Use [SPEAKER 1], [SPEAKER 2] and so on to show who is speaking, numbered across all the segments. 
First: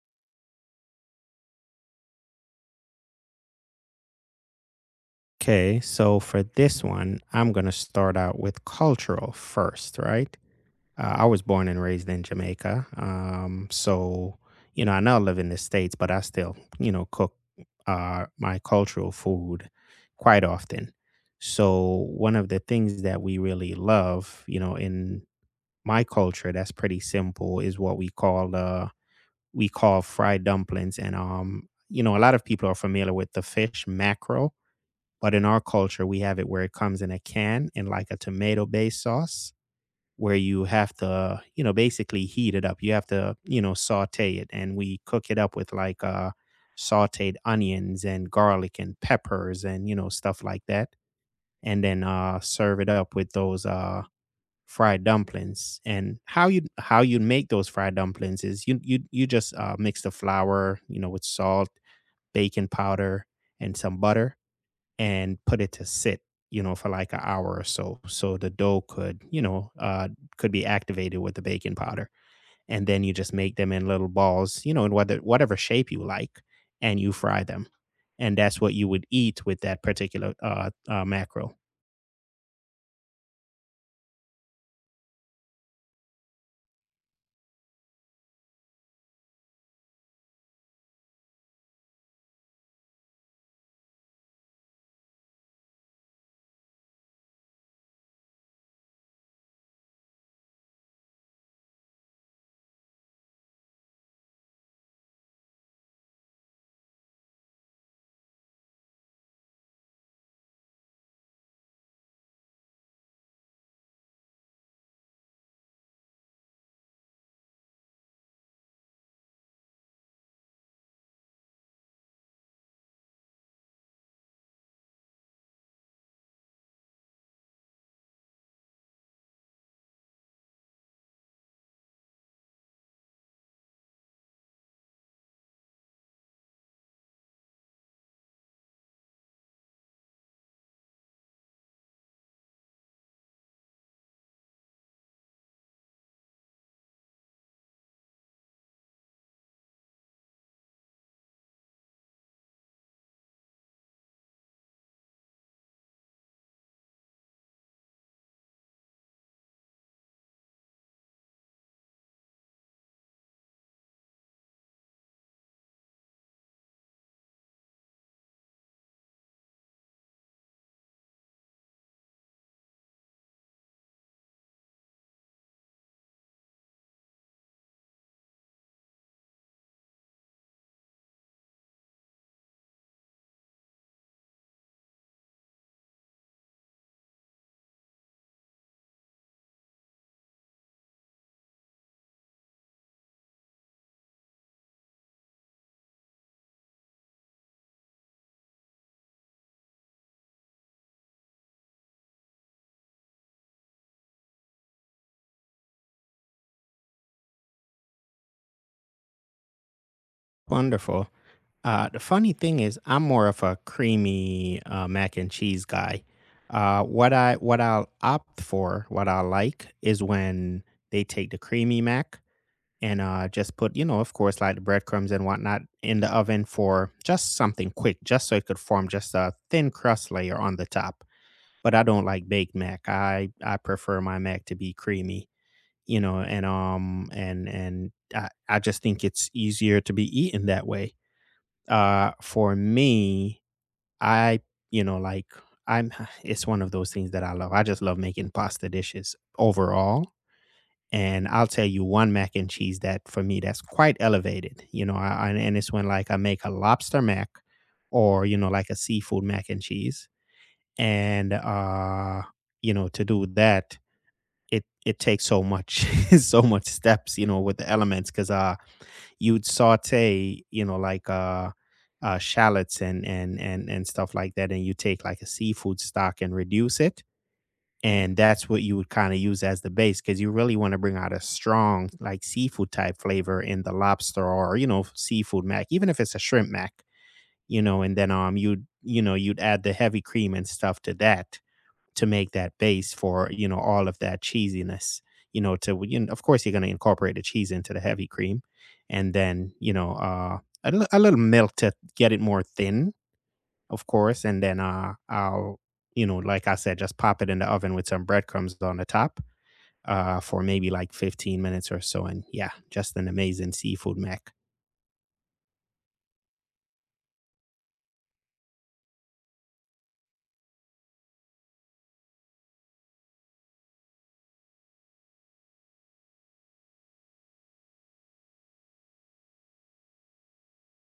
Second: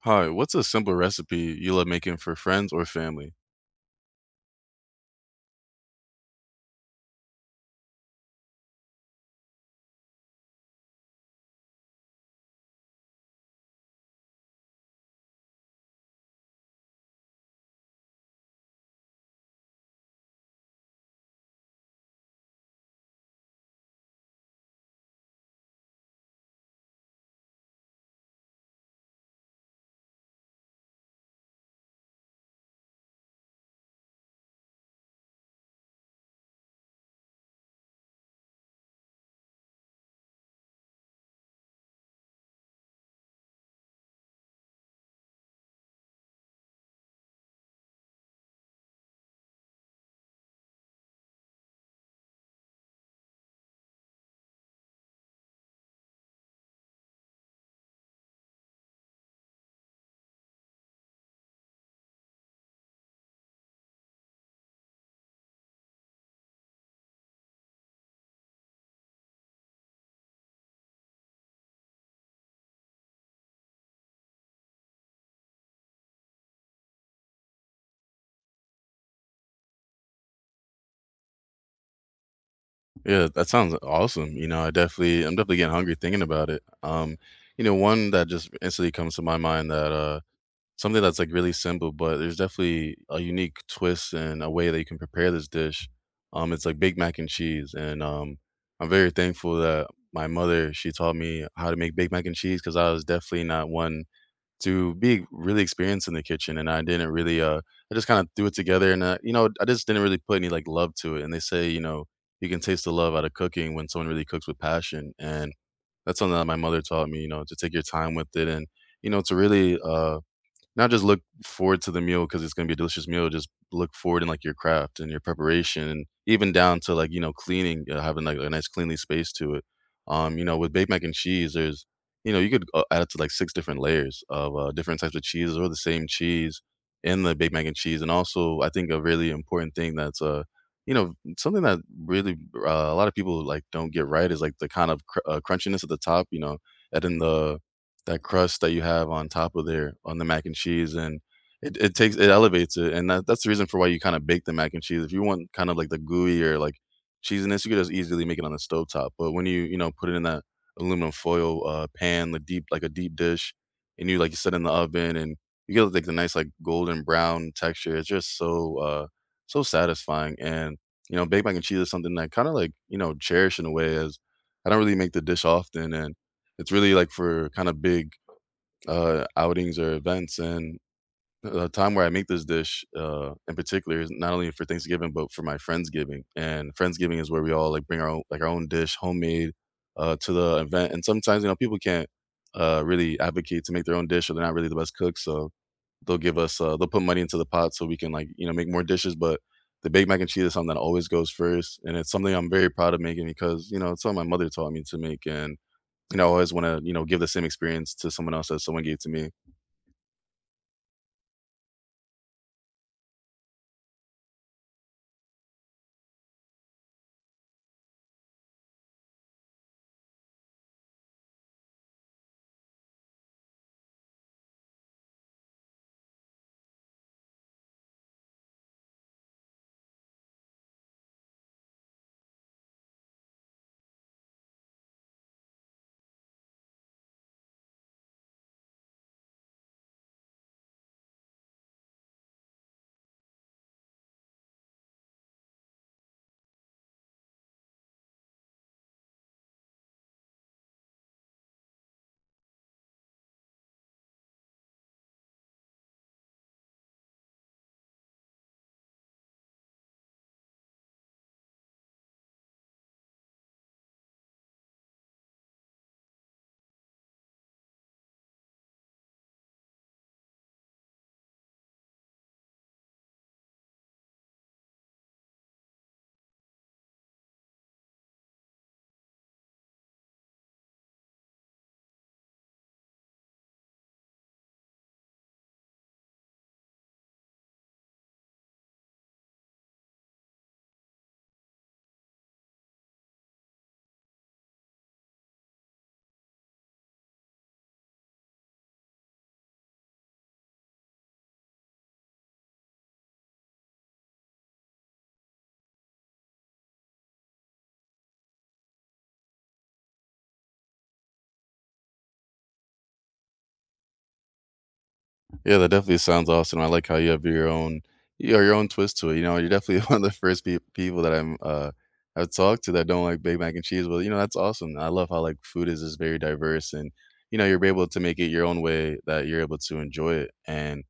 [SPEAKER 1] Hi, what's a simple recipe you love making for friends or family?
[SPEAKER 2] Okay, so for this one, I'm going to start out with cultural first, right? I was born and raised in Jamaica. I now live in the States, but I still, you know, cook my cultural food quite often. So, one of the things that we really love, you know, in my culture, that's pretty simple, is what we call fried dumplings, and you know, a lot of people are familiar with the fish mackerel, but in our culture, we have it where it comes in a can in like a tomato based sauce where you have to, you know, basically heat it up. You have to, you know, saute it. And we cook it up with like sauteed onions and garlic and peppers and, you know, stuff like that. And then serve it up with those fried dumplings. And how you make those fried dumplings is you just mix the flour, you know, with salt, baking powder, and some butter and put it to sit, you know, for like an hour or so, so the dough could, you know, could be activated with the baking powder. And then you just make them in little balls, you know, in whether whatever shape you like, and you fry them. And that's what you would eat with that particular mackerel.
[SPEAKER 1] Yeah, that sounds awesome. You know, I'm definitely getting hungry thinking about it. You know, one that just instantly comes to my mind, that something that's like really simple, but there's definitely a unique twist and a way that you can prepare this dish. It's like Big Mac and cheese, and I'm very thankful that my mother, she taught me how to make Big Mac and cheese, because I was definitely not one to be really experienced in the kitchen, and I didn't really I just kind of threw it together. And you know, I just didn't really put any like love to it. And they say, you know, you can taste the love out of cooking when someone really cooks with passion, and that's something that my mother taught me, you know, to take your time with it and you know, to really not just look forward to the meal because it's gonna be a delicious meal, just look forward in, like, your craft and your preparation, and even down to, like, you know, cleaning, having, like, a nice cleanly space to it. You know, with baked mac and cheese, there's you know, you could, add up to, like, 6 different layers of, different types of cheeses, or the same cheese in the baked mac and cheese. And also, I think a really important thing that's, you know, something that really, a lot of people, like, don't get right is, like, the kind of cr crunchiness at the top, you know, and then the that crust that you have on top of there on the mac and cheese, and it takes it elevates it, and that's the reason for why you kinda bake the mac and cheese. If you want kind of like the gooey or like cheesiness, you could just easily make it on the stove top. But when you know, put it in that aluminum foil, pan, the deep, like a deep dish, and you, like, you set it in the oven, and you get, like, the nice, like, golden brown texture, it's just so, so satisfying. And, you know, baked mac and cheese is something that kinda, like, you know, cherish in a way, as I don't really make the dish often, and it's really, like, for kinda big outings or events. And the time where I make this dish, in particular, is not only for Thanksgiving but for my friendsgiving. And friendsgiving is where we all like bring our own, like our own dish, homemade, to the event. And sometimes, you know, people can't really advocate to make their own dish, or they're not really the best cooks, so they'll give us they'll put money into the pot so we can, like, you know, make more dishes. But the baked mac and cheese is something that always goes first, and it's something I'm very proud of making, because you know it's something my mother taught me to make. And you know, I always want to, you know, give the same experience to someone else that someone gave to me.
[SPEAKER 2] Wonderful. The funny thing is, I'm more of a creamy mac and cheese guy. What I'll opt for, what I like, is when they take the creamy mac and just put, you know, of course, like the breadcrumbs and whatnot in the oven for just something quick, just so it could form just a thin crust layer on the top. But I don't like baked mac. I prefer my mac to be creamy, you know, and and I just think it's easier to be eaten that way. For me, I, you know, like I'm. It's one of those things that I love. I just love making pasta dishes overall, and I'll tell you one mac and cheese that for me that's quite elevated. You know, and it's when like I make a lobster mac, or you know, like a seafood mac and cheese, and you know, to do that, it takes so much, so much steps, you know, with the elements, because you'd saute, you know, like shallots and stuff like that, and you take like a seafood stock and reduce it, and that's what you would kind of use as the base, because you really want to bring out a strong like seafood type flavor in the lobster, or you know, seafood mac, even if it's a shrimp mac. You know, and then you'd, you know, you'd add the heavy cream and stuff to that to make that base for, you know, all of that cheesiness. You know, to, you know, of course you're going to incorporate the cheese into the heavy cream, and then, you know, a little milk to get it more thin, of course, and then I'll, you know, like I said, just pop it in the oven with some breadcrumbs on the top for maybe like 15 minutes or so. And yeah, just an amazing seafood mac.
[SPEAKER 1] Yeah, that definitely sounds awesome. I like how you have your own, your own twist to it. You know, you're definitely one of the first people that I'm I've talked to that don't like Big Mac and cheese, but you know, that's awesome. I love how, like, food is just very diverse, and you know, you're able to make it your own way that you're able to enjoy it. And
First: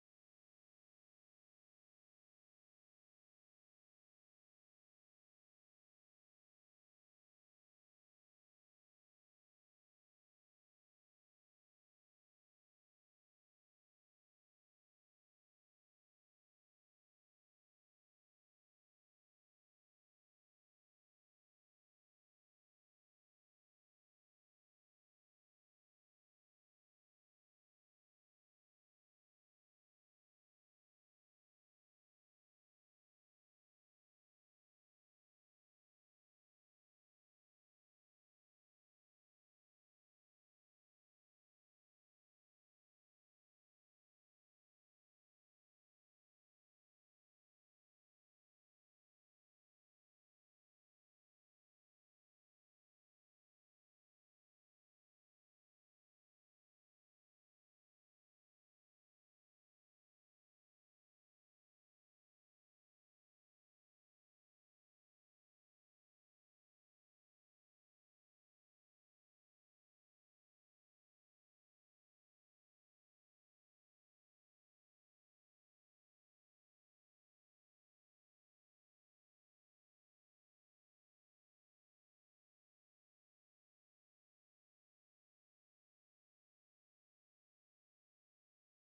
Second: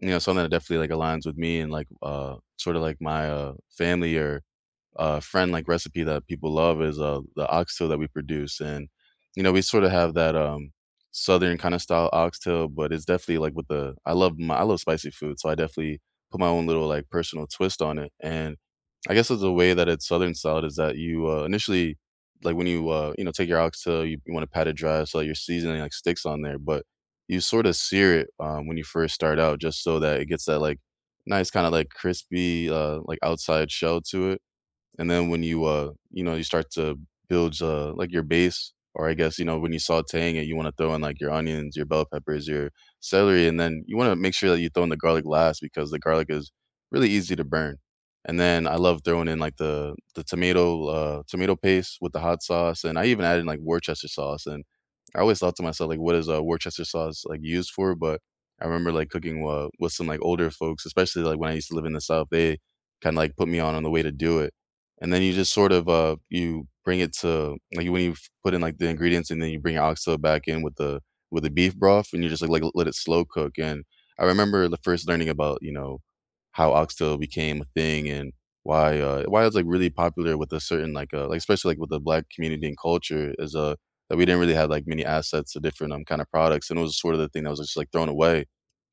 [SPEAKER 1] you know, something that definitely like aligns with me and like sort of like my family, or friend like recipe that people love is the oxtail that we produce. And you know, we sort of have that southern kind of style oxtail, but it's definitely like with the, I love my, I love spicy food, so I definitely put my own little like personal twist on it. And I guess it's the way that it's southern style is that you initially, like when you you know, take your oxtail, you want to pat it dry, so like, your seasoning like sticks on there. But you sort of sear it, when you first start out, just so that it gets that like nice kind of like crispy like outside shell to it. And then when you, you know, you start to build, like your base, or I guess, you know, when you sauteing it, you want to throw in like your onions, your bell peppers, your celery, and then you want to make sure that you throw in the garlic last, because the garlic is really easy to burn. And then I love throwing in like the tomato tomato paste with the hot sauce, and I even added like Worcester sauce. And I always thought to myself, like, what is Worcester sauce like used for? But I remember like cooking with some like older folks, especially like when I used to live in the South. They kind of like put me on the way to do it. And then you just sort of, you bring it to like, when you've put in, like, the ingredients, and then you bring oxtail back in with the beef broth, and you just, like let it slow cook. And I remember the first learning about, you know, how oxtail became a thing, and why it's, like, really popular with a certain, like, especially, like, with the Black community and culture, is, that we didn't really have, like, many assets to different, kind of products, and it was sort of the thing that was just, like, thrown away.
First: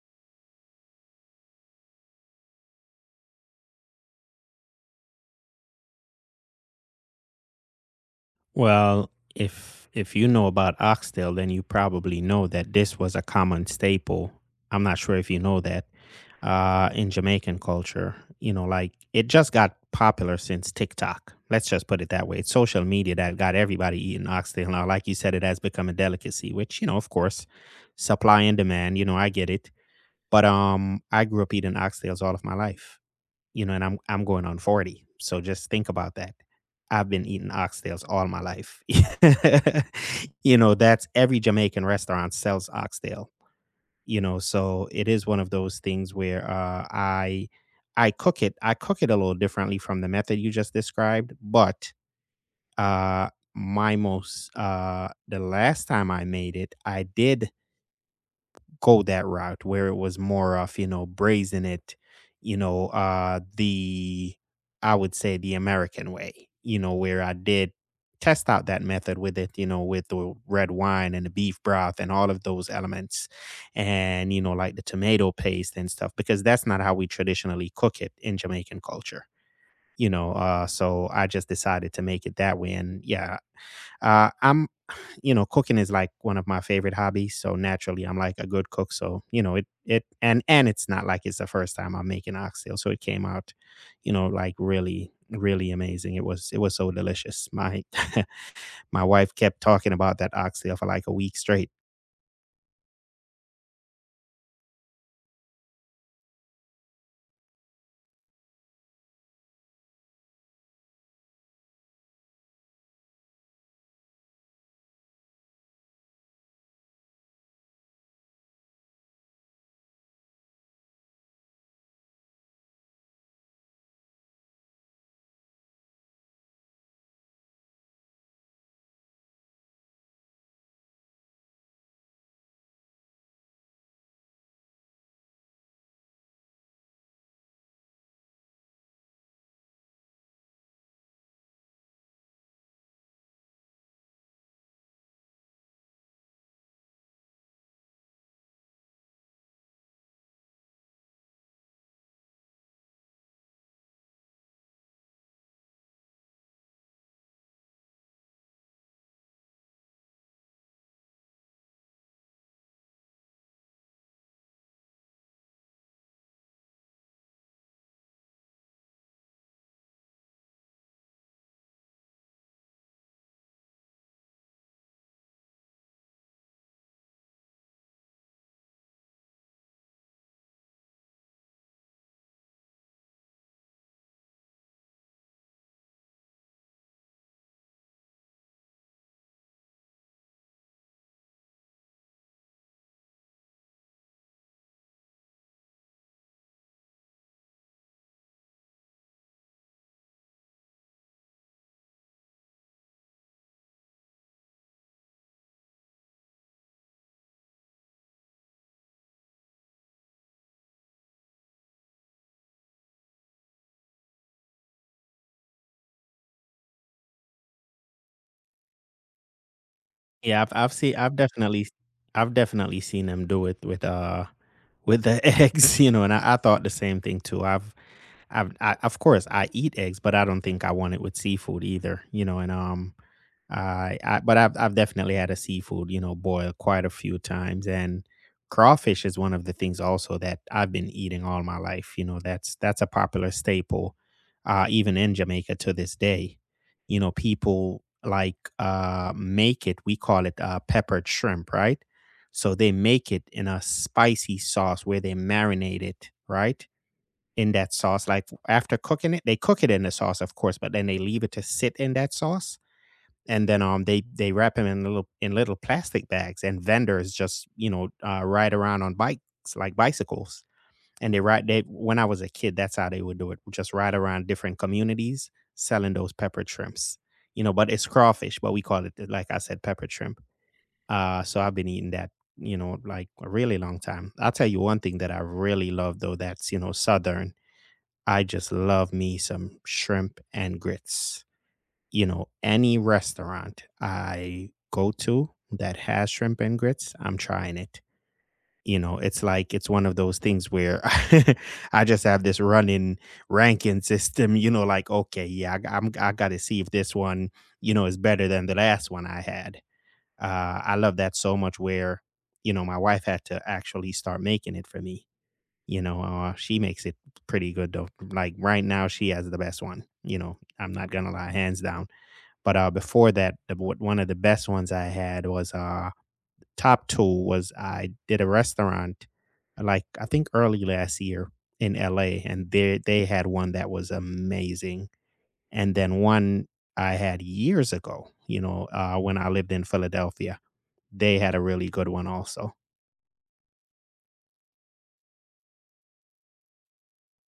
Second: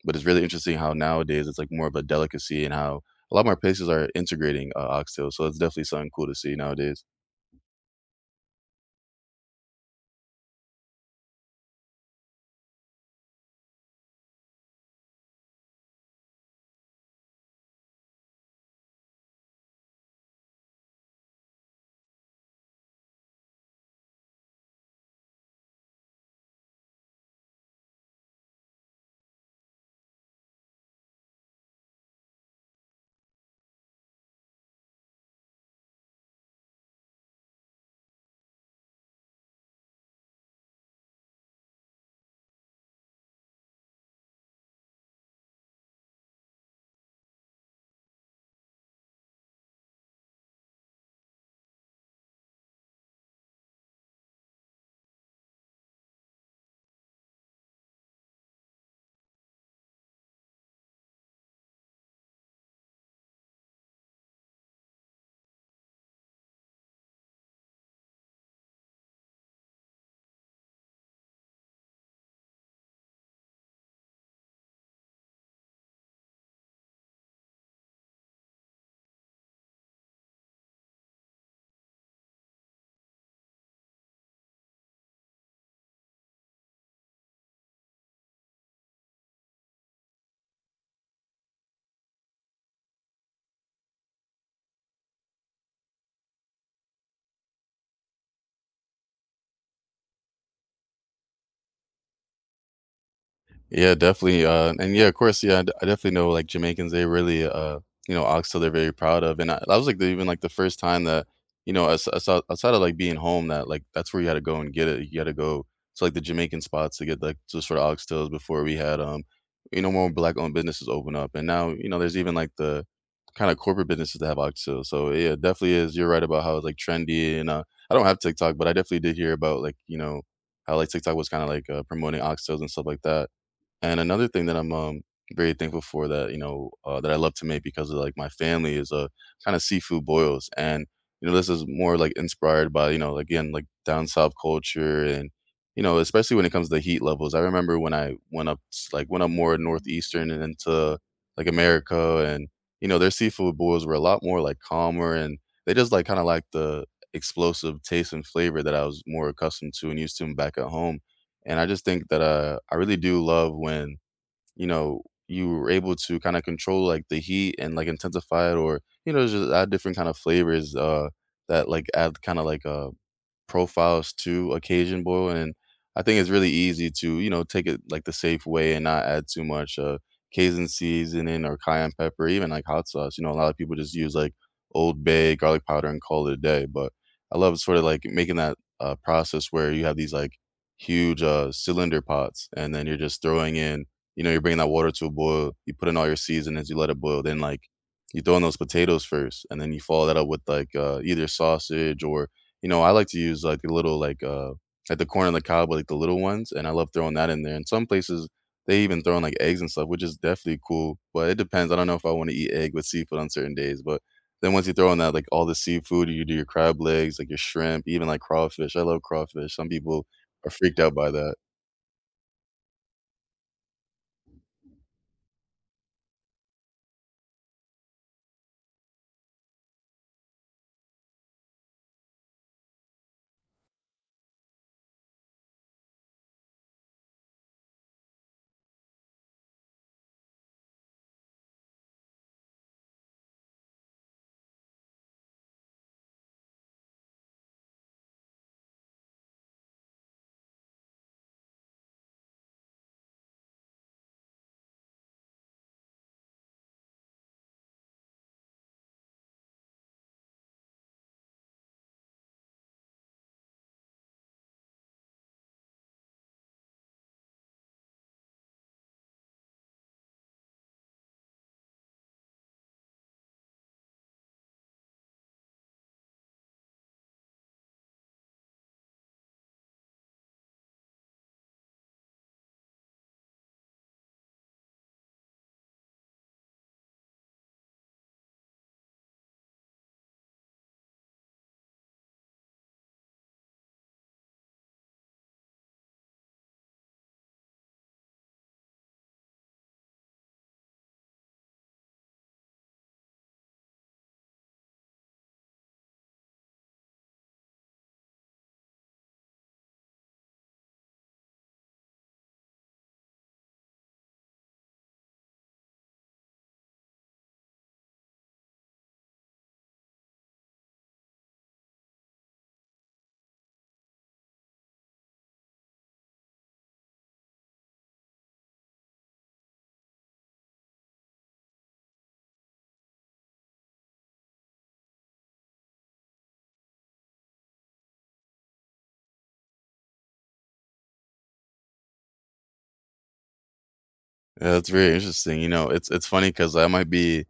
[SPEAKER 1] But it's really interesting how nowadays it's, like, more of a delicacy, and how a lot more places are integrating oxtail. So it's definitely something cool to see nowadays.
[SPEAKER 2] Well, if you know about oxtail, then you probably know that this was a common staple. I'm not sure if you know that in Jamaican culture. You know, like it just got popular since TikTok. Let's just put it that way. It's social media that got everybody eating oxtail now. Like you said, it has become a delicacy, which, you know, of course, supply and demand. You know, I get it. But I grew up eating oxtails all of my life, you know, and I'm going on 40. So just think about that. I've been eating oxtails all my life. You know, that's every Jamaican restaurant sells oxtail, you know, so it is one of those things where I cook it. I cook it a little differently from the method you just described, but uh my most the last time I made it, I did go that route where it was more of, you know, brazen it, you know, I would say the American way, you know, where I did test out that method with it, you know, with the red wine and the beef broth and all of those elements and, you know, like the tomato paste and stuff, because that's not how we traditionally cook it in Jamaican culture. You know, so I just decided to make it that way, and yeah, I'm you know, cooking is like one of my favorite hobbies. So naturally, I'm like a good cook. So you know, it and it's not like it's the first time I'm making oxtail. So it came out, you know, like really amazing. It was so delicious. My my wife kept talking about that oxtail for like a week straight.
[SPEAKER 1] Yeah, definitely. And yeah, of course, yeah, I definitely know like Jamaicans, they really, you know, oxtail they're very proud of. And I, that was like the, even like the first time that, you know, as, outside of like being home, that like that's where you had to go and get it. You had to go to like the Jamaican spots to get, like just for the oxtails, before we had, you know, more Black owned businesses open up. And now, you know, there's even like the kind of corporate businesses that have oxtails. So yeah, it definitely is. You're right about how it's like trendy. And I don't have TikTok, but I definitely did hear about, like, you know, how like TikTok was kind of like promoting oxtails and stuff like that. And another thing that I'm, very thankful for that, you know, that I love to make because of, like, my family, is, kinda seafood boils. And, you know, this is more, like, inspired by, you know, again, like, down south culture, and, you know, especially when it comes to heat levels. I remember when I went up s like, went up more northeastern and into, like, America, and, you know, their seafood boils were a lot more, like, calmer, and they just, like, kinda like the explosive taste and flavor that I was more accustomed to and used to back at home. And I just think that, I really do love when you know, you were able to kind of control like the heat and like intensify it, or you know, just add different kind of flavors, that like add kind of like profiles to occasion boil. And I think it's really easy to, you know, take it like the safe way and not add too much, Cajun seasoning or cayenne pepper, even like hot sauce. You know, a lot of people just use like Old Bay, garlic powder, and call it a day. But I love sort of like making that process where you have these like huge cylinder pots, and then you're just throwing in, you know, you're bringing that water to a boil, you put in all your seasonings, you let it boil, then like you throw in those potatoes first, and then you follow that up with like either sausage, or you know, I like to use like the little like at the corner of the cob, like the little ones, and I love throwing that in there. And some places they even throw in like eggs and stuff, which is definitely cool. But it depends. I don't know if I want to eat egg with seafood on certain days. But then once you throw in that, like, all the seafood, you do your crab legs, like your shrimp, even like crawfish. I love crawfish. Some people
[SPEAKER 2] Yeah, I've
[SPEAKER 1] are
[SPEAKER 2] I've
[SPEAKER 1] freaked out
[SPEAKER 2] seen
[SPEAKER 1] by
[SPEAKER 2] I've
[SPEAKER 1] that.
[SPEAKER 2] definitely I've definitely seen them do it with the eggs, you know, and I thought the same thing too. Of course I eat eggs, but I don't think I want it with seafood either, you know, and I but I've definitely had a seafood, you know, boil quite a few times, and crawfish is one of the things also that I've been eating all my life. You know, that's a popular staple, even in Jamaica to this day. You know, people like make it. We call it peppered shrimp, right? So they make it in a spicy sauce where they marinate it, right? In that sauce, like after cooking it, they cook it in the sauce, of course, but then they leave it to sit in that sauce, and then they wrap him in little plastic bags, and vendors just, you know, ride around on bikes, like bicycles, and they ride they when I was a kid, that's how they would do it, just ride around different communities selling those pepper shrimps, you know. But it's crawfish, but we call it, like I said, pepper shrimp. Uh so I've been eating that, you know, like a really long time. I'll tell you one thing that I really love though, that's, you know, southern. I just love me some shrimp and grits. You know, any restaurant I go to that has shrimp and grits, I'm trying it. You know, it's like it's one of those things where I just have this running ranking system, you know, like, okay, yeah, I got to see if this one, you know, is better than the last one I had. I love that so much where, you know, my wife had to actually start making it for me. You know, she makes it pretty good though. Like right now, she has the best one. You know, I'm not going to lie, hands down. But, before that, the w one of the best ones I had was, top two was I did a restaurant, like, I think early last year in LA, and they had one that was amazing. And then one I had years ago, you know, when I lived in Philadelphia, they had a really good one also.
[SPEAKER 1] Yeah, that's very interesting. You know, it's funny because I might be,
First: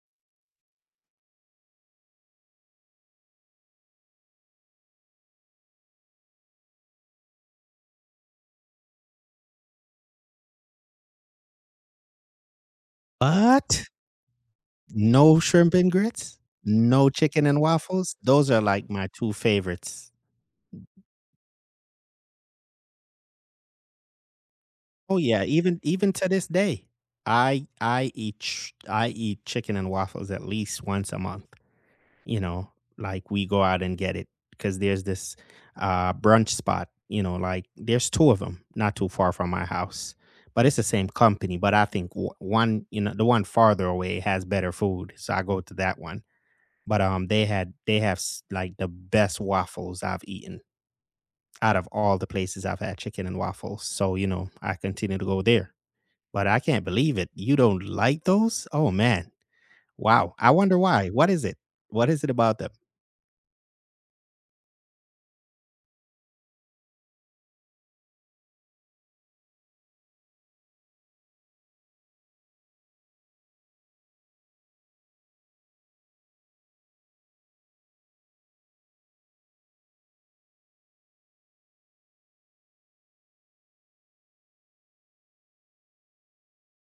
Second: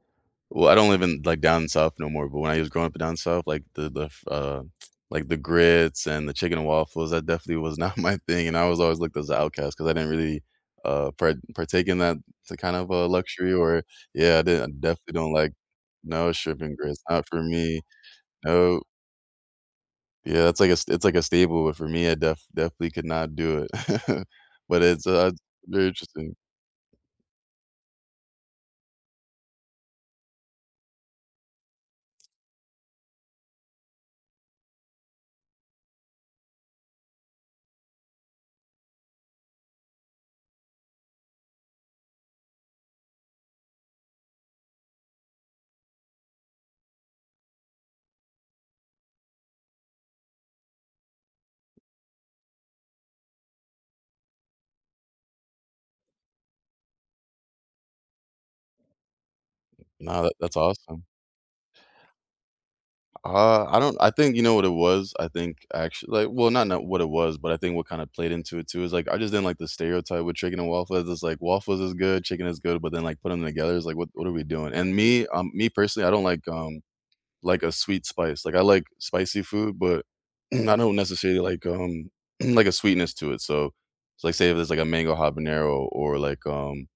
[SPEAKER 1] well, I don't live in like down south no more, but when I was growing up down south, like the f like the grits and the chicken and waffles, that definitely was not my thing. And I was always looked as an outcast because I didn't really, partake in that to kind of a luxury. Or
[SPEAKER 2] But
[SPEAKER 1] yeah, I didn't, I definitely don't
[SPEAKER 2] no
[SPEAKER 1] like
[SPEAKER 2] shrimp and
[SPEAKER 1] no
[SPEAKER 2] grits,
[SPEAKER 1] shrimp and grits,
[SPEAKER 2] no
[SPEAKER 1] not for
[SPEAKER 2] chicken and
[SPEAKER 1] me.
[SPEAKER 2] waffles, those are,
[SPEAKER 1] No.
[SPEAKER 2] like, my two favorites.
[SPEAKER 1] Yeah, that's like it's like a staple, but for me, I definitely could not do it. But it's,
[SPEAKER 2] Oh yeah, even
[SPEAKER 1] very
[SPEAKER 2] even to
[SPEAKER 1] interesting.
[SPEAKER 2] this day, I eat chicken and waffles at least once a month, you know, like, we go out and get it because there's this, brunch spot, you know, like, there's two of them not too far from my house, but it's the same company, but I think one, you know, the one farther away has better food, so I go to that one, but, they have s like, the best waffles I've eaten out of all the places I've had chicken and waffles, so, you know, I continue to go there. But I can't believe it. You don't like those? Oh, man.
[SPEAKER 1] No, that
[SPEAKER 2] Wow. I
[SPEAKER 1] that's
[SPEAKER 2] wonder
[SPEAKER 1] awesome.
[SPEAKER 2] why. What is it? What is it about them?
[SPEAKER 1] I don't, I think, you know what it was? I think actually, like, well, not what it was, but I think what kinda played into it too is, like, I just didn't like the stereotype with chicken and waffles. It's like waffles is good, chicken is good, but then, like, put them together, is like, what are we doing?" And me, me personally, I don't like a sweet spice. Like, I like spicy food, but I don't necessarily like, like a sweetness to it. So, it's like, say if it's like a mango habanero,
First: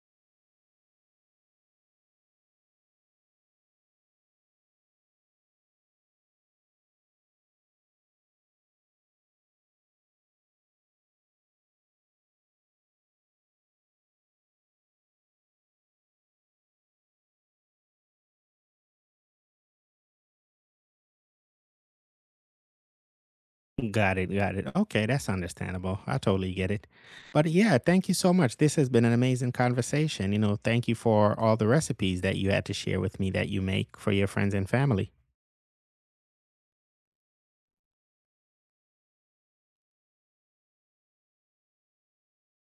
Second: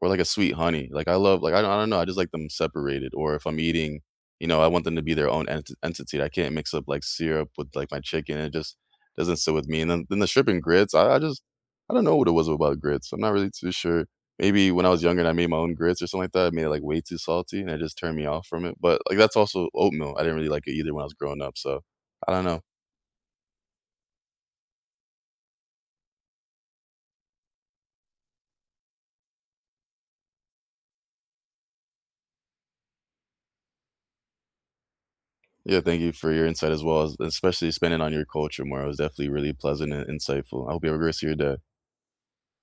[SPEAKER 1] or like a sweet honey, like, I love, like, I don't, I don't know, I just like them separated. Or if I'm eating, you know, I want them to be their own entity. I can't mix up, like, syrup with, like, my chicken, it just doesn't sit with me. And then the shrimp and grits, I just, I don't know what it was about grits, I'm not really too sure. Maybe when I was younger and I made my own grits or something like that, I made it, like, way too salty, and it just turned me off from it. But, like, that's also oatmeal, I didn't really like it either when I was growing up, so I don't know.
[SPEAKER 2] Got it. Got it. Okay. That's understandable. I totally get it. But yeah, thank you so much. This has been an amazing conversation. You know, thank you for all the recipes that you had to share with me that you make for your friends and family.
[SPEAKER 1] Yeah, thank you for your insight as well, as especially spending on your culture more, it was definitely really pleasant and insightful. I hope you have a great rest of your day.